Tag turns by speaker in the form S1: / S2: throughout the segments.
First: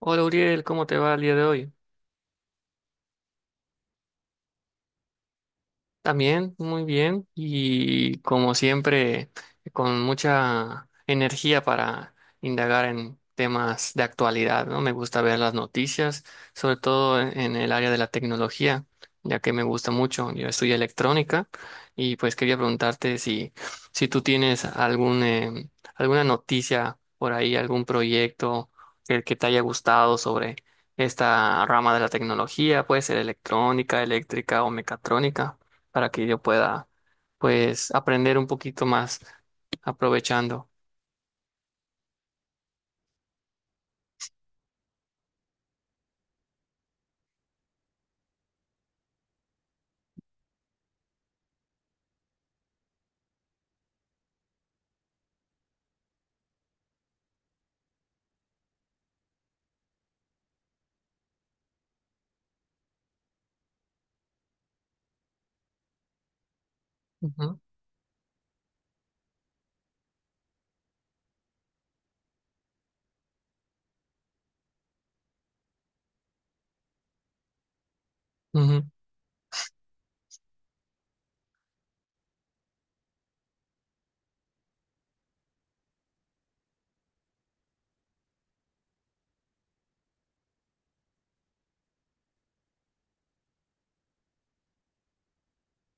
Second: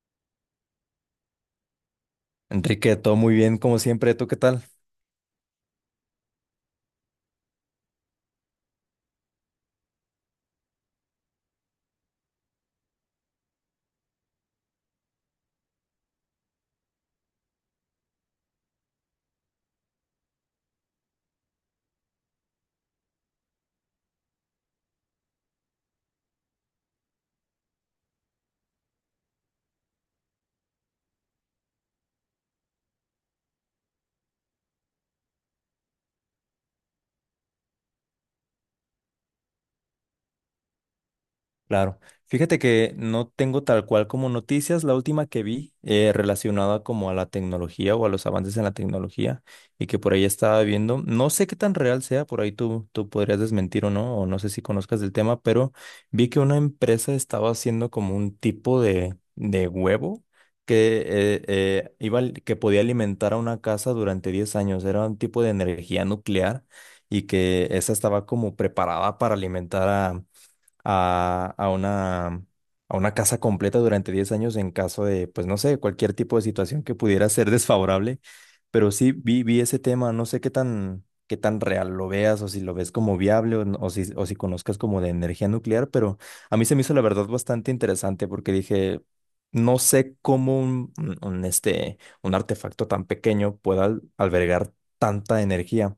S1: Hola Uriel, ¿cómo te va el día de hoy?
S2: Enrique, todo muy bien, como siempre. ¿Tú qué tal?
S1: También, muy bien. Y como siempre, con mucha energía para indagar en temas de actualidad, ¿no? Me gusta ver las noticias, sobre todo en el área de la tecnología, ya que me gusta mucho. Yo estudio electrónica y pues quería preguntarte si tú tienes algún, alguna noticia por ahí, algún proyecto que te haya gustado sobre esta rama de la tecnología, puede ser electrónica, eléctrica o mecatrónica para que yo pueda, pues, aprender un poquito más aprovechando.
S2: Claro. Fíjate que no tengo tal cual como noticias. La última que vi relacionada como a la tecnología o a los avances en la tecnología y que por ahí estaba viendo, no sé qué tan real sea, por ahí tú podrías desmentir o no sé si conozcas del tema, pero vi que una empresa estaba haciendo como un tipo de huevo que, iba, que podía alimentar a una casa durante 10 años. Era un tipo de energía nuclear y
S1: Ujú,
S2: que esa estaba como preparada para alimentar a, a una, a una casa completa durante 10 años en caso de, pues no sé, cualquier tipo de situación que pudiera ser desfavorable.
S1: ujú.
S2: Pero sí vi ese tema, no sé qué tan real lo veas o si lo ves como viable o, o si conozcas como de energía nuclear, pero a mí se me hizo la verdad bastante interesante porque dije, no sé cómo un artefacto tan pequeño pueda albergar tanta energía.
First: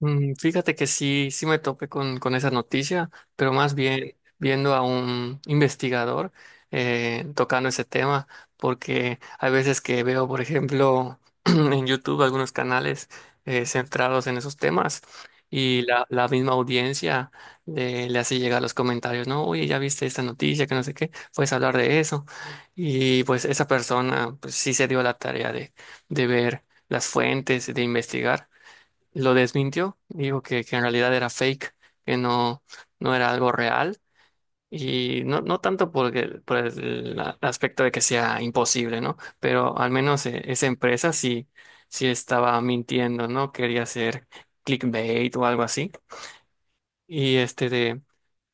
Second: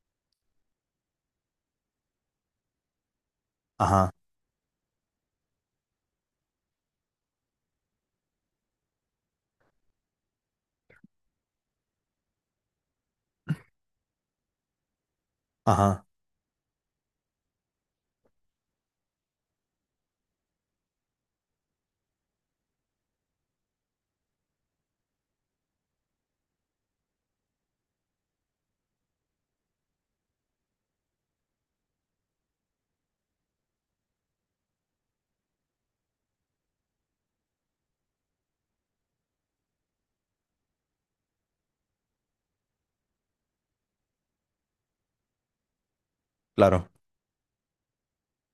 S1: Fíjate que sí, sí me topé con esa noticia, pero más
S2: Ajá,
S1: bien viendo a un investigador tocando ese tema, porque hay veces que veo, por ejemplo, en YouTube algunos canales centrados en esos temas y
S2: ajá,
S1: la misma audiencia le hace llegar los comentarios, ¿no? Oye, ya viste esta noticia, que no sé qué, puedes hablar de eso. Y pues esa persona pues, sí se dio la tarea de ver las fuentes, de investigar, lo desmintió, dijo que en realidad era fake, que no, no era algo real, y no, no tanto porque, por el aspecto de que sea imposible, ¿no? Pero al menos esa empresa sí, sí estaba mintiendo, ¿no? Quería hacer clickbait o algo así.
S2: claro,
S1: Y este de,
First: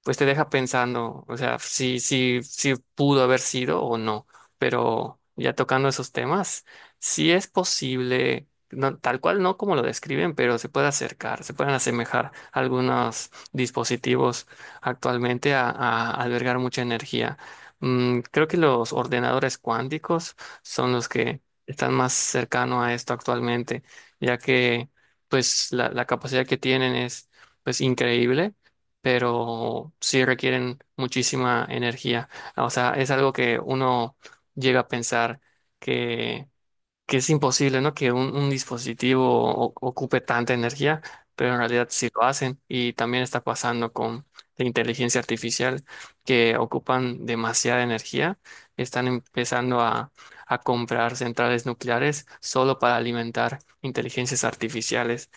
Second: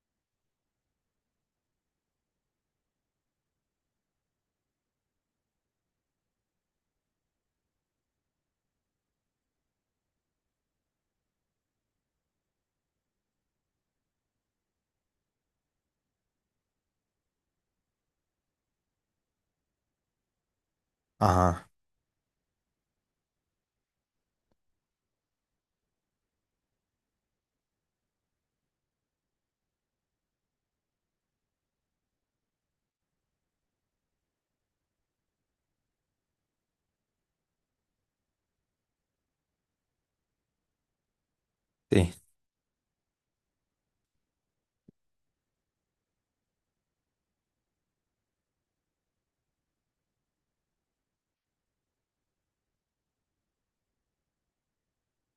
S1: pues te deja pensando, o sea, si pudo haber sido o no, pero ya tocando esos temas, sí es posible, no, tal cual no como lo describen, pero se puede acercar, se pueden asemejar algunos dispositivos actualmente a albergar mucha energía. Creo que los ordenadores cuánticos son los que
S2: ajá,
S1: están más cercanos a esto actualmente, ya que pues la capacidad que tienen es pues increíble, pero sí requieren muchísima energía. O sea, es algo que uno llega a pensar que, que es imposible, ¿no? Que un dispositivo ocupe tanta energía, pero en realidad sí
S2: sí.
S1: lo hacen. Y también está pasando con la inteligencia artificial, que ocupan demasiada energía. Están empezando a comprar centrales nucleares solo para alimentar inteligencias artificiales.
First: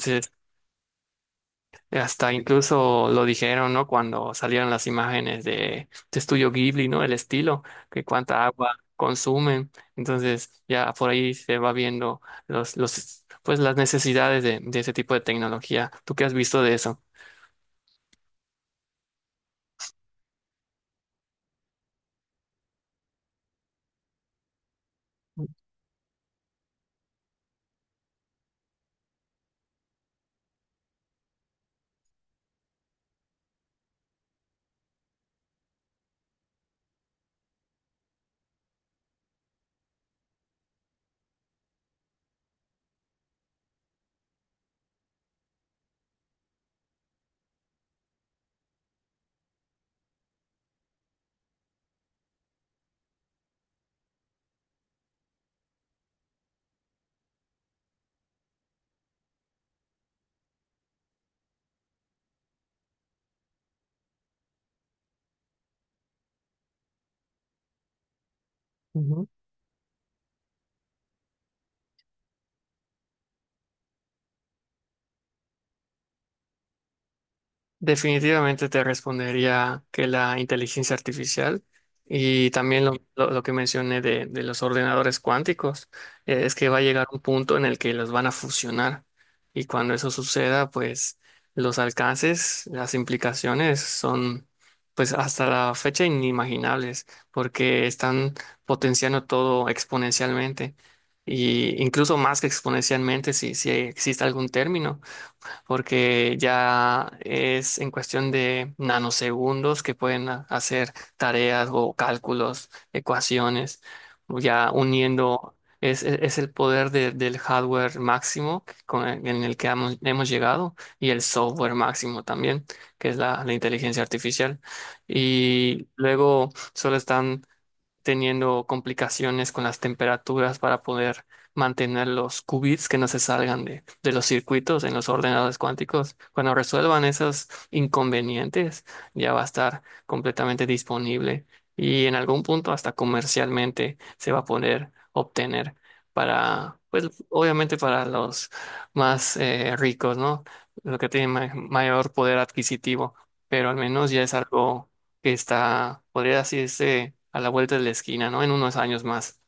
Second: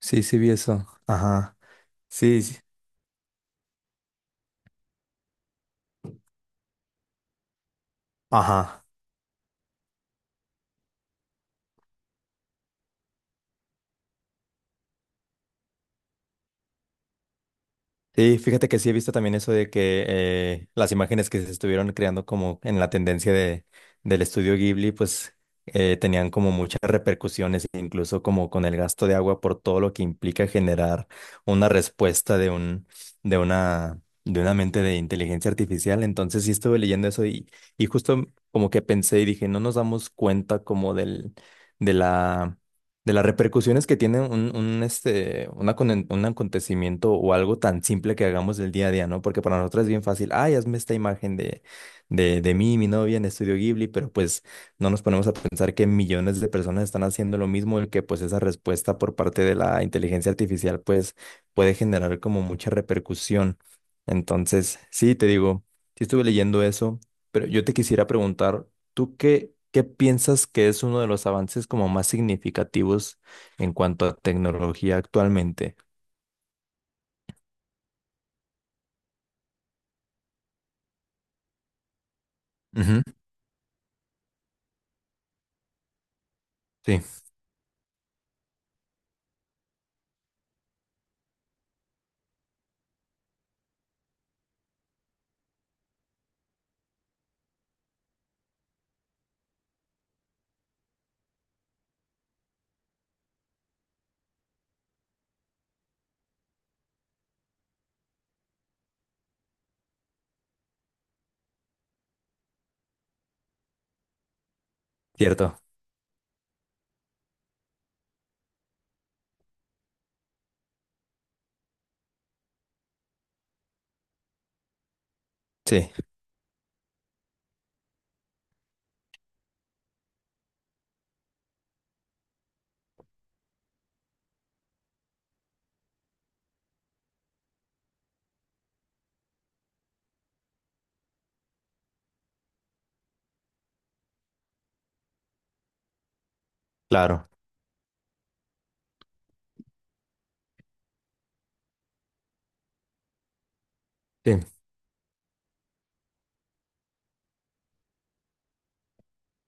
S2: Sí, sí vi eso. Ajá.
S1: hasta
S2: Sí, sí.
S1: incluso lo dijeron, ¿no? Cuando salieron las imágenes de Estudio Ghibli, ¿no? El estilo, que cuánta agua
S2: Ajá.
S1: consumen. Entonces, ya por ahí se va viendo pues las necesidades de ese tipo de tecnología. ¿Tú qué has visto de eso?
S2: Sí, fíjate que sí he visto también eso de que las imágenes que se estuvieron creando como en la tendencia del estudio Ghibli, pues tenían como muchas repercusiones, incluso como con el gasto de agua por todo lo que implica generar una respuesta de una mente de inteligencia artificial. Entonces sí estuve leyendo eso y justo como que pensé y dije, no nos damos cuenta como de la de las repercusiones que tiene un, este, una conen- un acontecimiento o algo tan simple que hagamos del día a día, ¿no? Porque para nosotros es bien fácil, ay, hazme esta imagen de mí, mi novia en Estudio Ghibli, pero pues no nos ponemos a pensar que millones de personas están haciendo lo mismo y que pues esa respuesta por parte de la inteligencia artificial pues puede generar como mucha repercusión. Entonces, sí, te digo, sí estuve leyendo eso, pero yo te quisiera preguntar, ¿tú qué, qué piensas que es uno de los avances como más significativos en cuanto a tecnología actualmente?
S1: Definitivamente te respondería que la inteligencia artificial y también
S2: Ujú,
S1: lo que mencioné de los ordenadores cuánticos, es que va a
S2: sí,
S1: llegar un punto en el que los van a fusionar, y cuando eso suceda, pues los alcances, las implicaciones son pues hasta la fecha inimaginables porque están potenciando todo exponencialmente, y incluso más que exponencialmente, si existe algún término, porque ya es en cuestión de nanosegundos que pueden hacer tareas o cálculos, ecuaciones, ya uniendo,
S2: cierto.
S1: es el poder del hardware máximo con en el que hemos llegado, y el software máximo también, que es la inteligencia artificial. Y
S2: Sí,
S1: luego solo están teniendo complicaciones con las temperaturas para poder mantener los qubits que no se salgan de los circuitos en los ordenadores cuánticos. Cuando resuelvan esos inconvenientes, ya va a estar completamente disponible, y en algún punto hasta comercialmente se va a poder obtener para, pues
S2: claro.
S1: obviamente para los más ricos, ¿no? Los que tienen mayor poder adquisitivo, pero al menos ya es
S2: Sí.
S1: algo que está, podría decirse, a la vuelta de la esquina, ¿no? En unos años más.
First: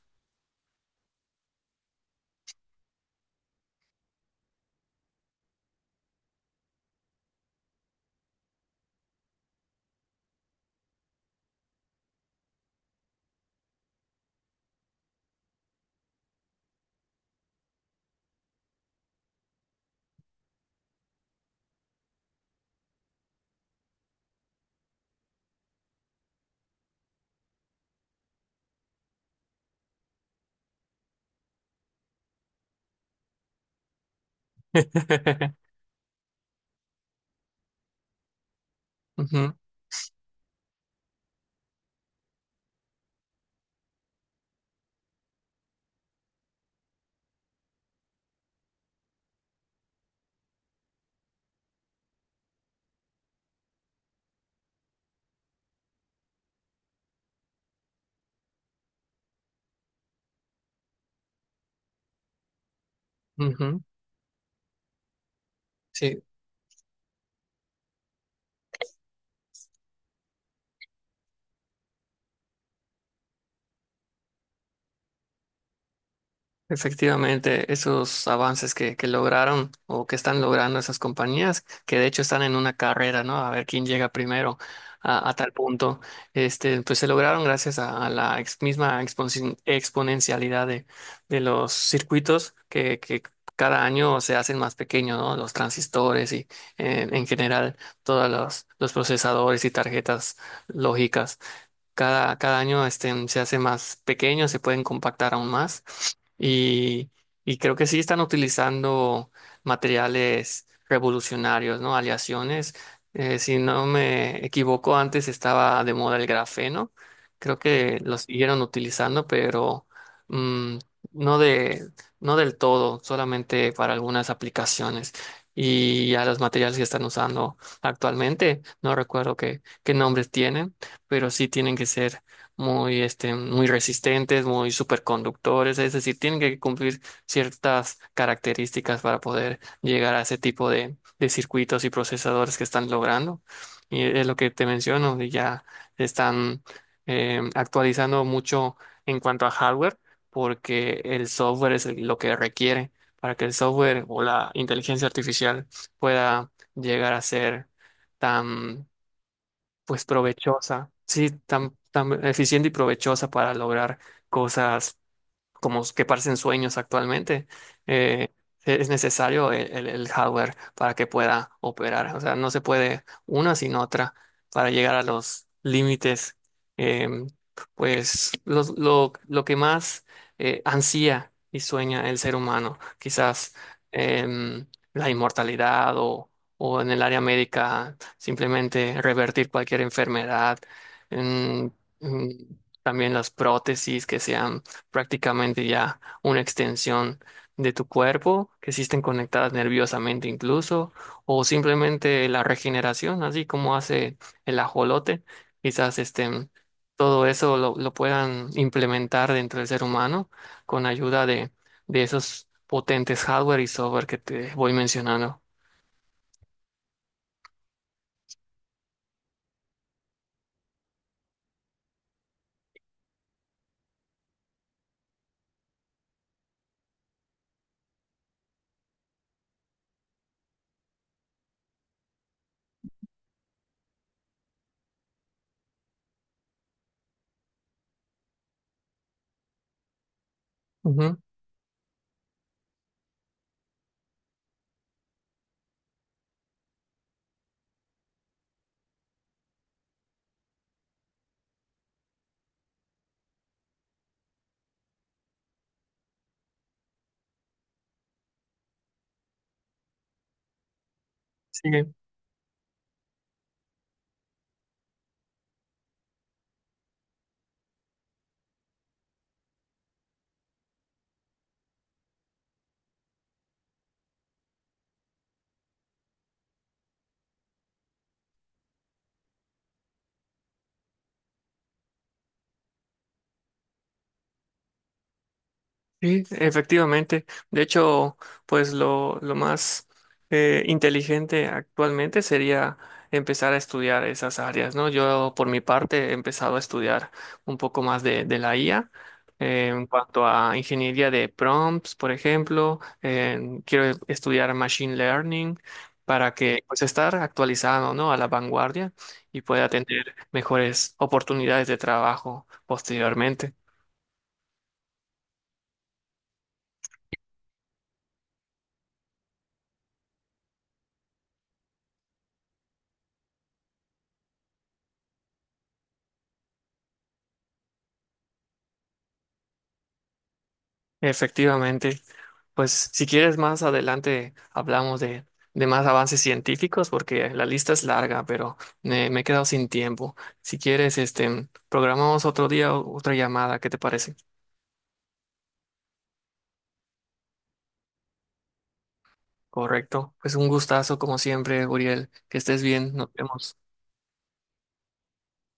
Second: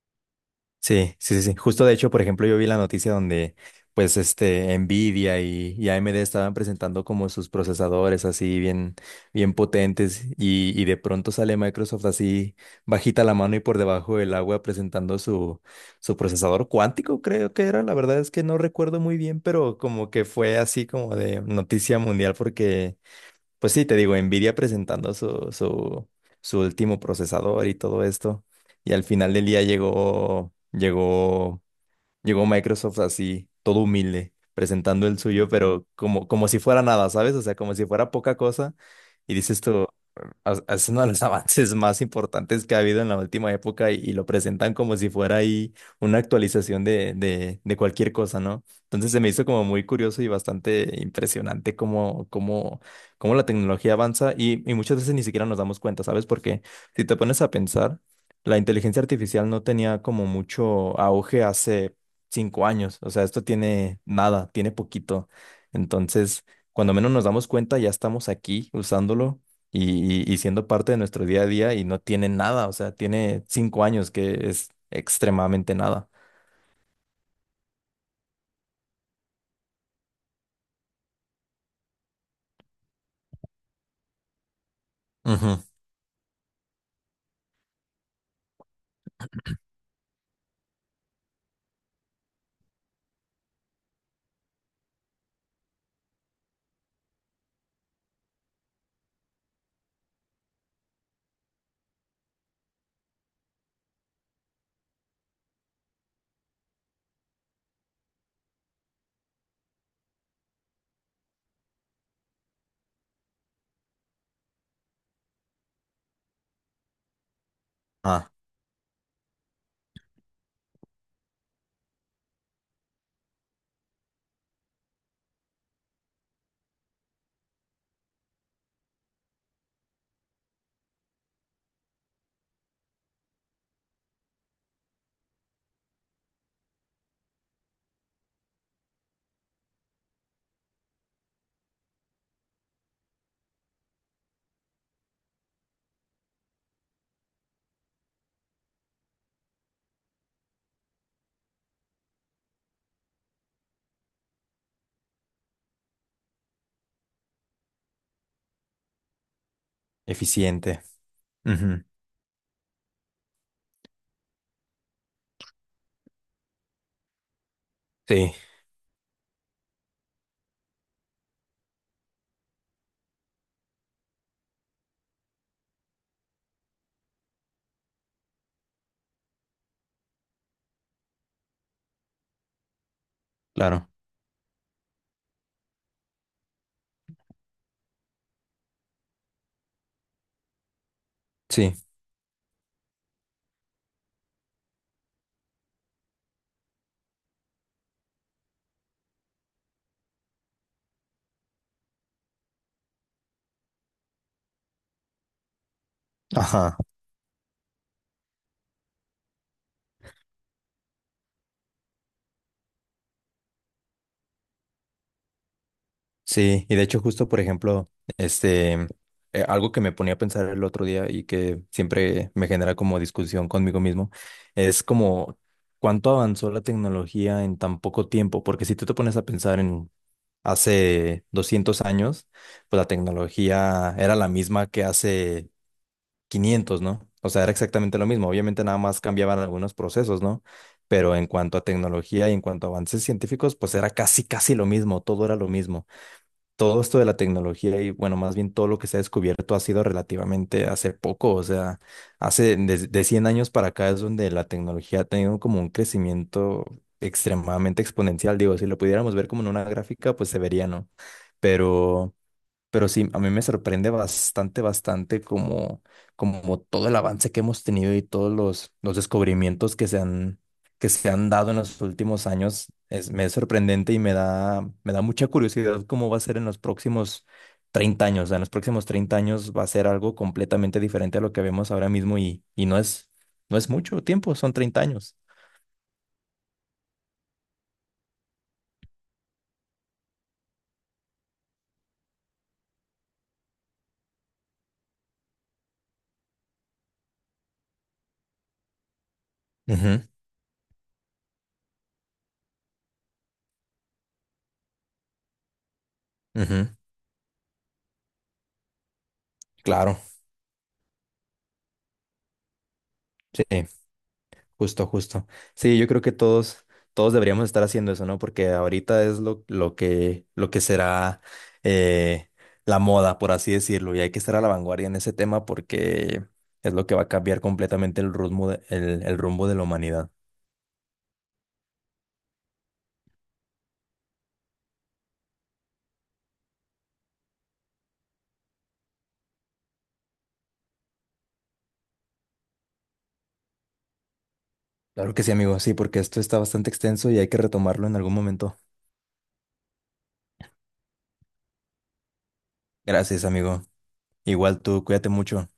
S2: Sí, sí, sí, sí. Justo de hecho, por ejemplo, yo vi la noticia donde pues este Nvidia y AMD estaban presentando como sus procesadores así bien, bien potentes y de pronto sale Microsoft así bajita la mano y por debajo del agua presentando su procesador cuántico, creo que era. La verdad es que no recuerdo muy bien, pero como que fue así como de noticia mundial porque pues sí, te digo, Nvidia presentando su último procesador y todo esto. Y al final del día llegó llegó Microsoft así, todo humilde, presentando el suyo, pero como, como si fuera nada, ¿sabes? O sea, como si fuera poca cosa. Y
S1: Ujú,
S2: dices tú, "Ah, ah, es uno de los avances más importantes que ha habido en la última época y lo presentan como si fuera ahí una actualización de cualquier cosa, ¿no? Entonces se me hizo como muy curioso y bastante impresionante cómo, cómo, cómo la tecnología avanza y muchas veces ni siquiera nos damos cuenta, ¿sabes? Porque si te pones a pensar, la inteligencia artificial no tenía como mucho auge hace 5 años. O sea, esto
S1: ujú.
S2: tiene nada, tiene poquito.
S1: Sí,
S2: Entonces, cuando menos nos damos cuenta, ya estamos aquí usándolo y siendo parte de nuestro día a día y no tiene nada. O sea, tiene 5 años que es extremadamente nada.
S1: efectivamente, esos avances que lograron o que están logrando esas compañías, que de hecho están en una carrera, ¿no? A ver quién llega primero a tal
S2: Ujú.
S1: punto, este, pues se lograron gracias a la misma exponencialidad de los circuitos que cada año se hacen más pequeños, ¿no? Los transistores y en general todos los procesadores y tarjetas lógicas. Cada año este, se hace más pequeño, se pueden compactar aún más. Y, y creo que sí están utilizando materiales revolucionarios, ¿no? Aleaciones. Si no me equivoco, antes estaba de moda el grafeno. Creo que lo
S2: Ah,
S1: siguieron utilizando, pero mm, no de, no del todo, solamente para algunas aplicaciones. Y a los materiales que están usando actualmente, no recuerdo qué nombres tienen, pero sí tienen que ser muy, este, muy resistentes, muy superconductores, es decir, tienen que cumplir ciertas características para poder llegar a ese tipo de circuitos y procesadores que están logrando. Y es lo que te menciono, y ya están actualizando mucho en cuanto a hardware, porque el software es lo que requiere para que el software o la inteligencia artificial pueda llegar a ser tan, pues
S2: eficiente.
S1: provechosa, sí, tan,
S2: Ujú.
S1: tan eficiente y provechosa para lograr cosas como que parecen sueños actualmente, eh,
S2: Sí,
S1: es necesario el hardware para que pueda operar. O sea, no se puede una sin otra para llegar a los límites. eh, pues lo que más ansía y sueña el ser humano, quizás
S2: claro.
S1: em, la inmortalidad o en el área médica simplemente revertir cualquier enfermedad. em,
S2: Sí.
S1: em, también las prótesis que sean prácticamente ya una extensión de tu cuerpo, que existen conectadas nerviosamente incluso, o simplemente la regeneración, así como hace el ajolote, quizás estén,
S2: Ajá.
S1: todo eso lo puedan implementar dentro del ser humano con ayuda de esos potentes hardware y software que te voy mencionando.
S2: Sí, y de hecho justo, por ejemplo, este, algo que me ponía a pensar el otro día y que siempre me genera como discusión conmigo mismo, es como cuánto avanzó la tecnología en tan poco tiempo, porque si tú te pones a pensar en hace 200 años, pues la tecnología era la misma que hace 500, ¿no? O sea, era exactamente lo mismo, obviamente nada más cambiaban algunos procesos, ¿no? Pero
S1: Ujú,
S2: en cuanto a tecnología y en cuanto a avances científicos, pues era casi, casi lo mismo, todo era lo mismo todo esto de la tecnología y bueno, más bien todo lo que se ha descubierto ha sido relativamente hace poco, o sea, hace de 100 años para acá es donde la tecnología ha tenido como un crecimiento extremadamente exponencial, digo, si lo pudiéramos ver como en una gráfica, pues se vería, ¿no?
S1: sí.
S2: Pero pero sí, a mí me sorprende bastante, bastante como, como todo el avance que hemos tenido y todos los descubrimientos que se han dado en los últimos años. Es, me es sorprendente y me da mucha curiosidad cómo va a ser en los próximos 30 años. O sea, en los próximos 30 años va a ser algo completamente diferente a lo que vemos ahora mismo y no es, no es mucho tiempo, son 30 años.
S1: Sí, efectivamente. De hecho, pues lo más inteligente actualmente sería empezar a estudiar esas áreas, ¿no? Yo, por mi parte, he empezado a estudiar un poco más de la IA en
S2: Ujú,
S1: cuanto a ingeniería de prompts, por ejemplo. Quiero estudiar Machine Learning para que,
S2: ujú,
S1: pues, estar actualizado, ¿no? A la vanguardia, y pueda
S2: claro,
S1: tener mejores oportunidades de trabajo
S2: sí.
S1: posteriormente.
S2: Justo, justo. Sí, yo creo que todos, todos deberíamos estar haciendo eso, ¿no? Porque ahorita es lo que será eh, la moda, por así decirlo, y hay que estar a la vanguardia en ese tema porque es lo que va a cambiar completamente el rumbo de la humanidad.
S1: Efectivamente. Pues si quieres más adelante hablamos de más avances científicos porque la lista es larga, pero me he quedado sin tiempo. Si quieres, este, programamos otro día otra llamada, ¿qué te parece?
S2: Claro que sí, amigo, sí, porque esto está bastante extenso y hay que retomarlo en algún momento.
S1: Correcto. Pues un gustazo como siempre, Uriel. Que estés bien. Nos
S2: Gracias,
S1: vemos.
S2: amigo. Igual tú, cuídate mucho.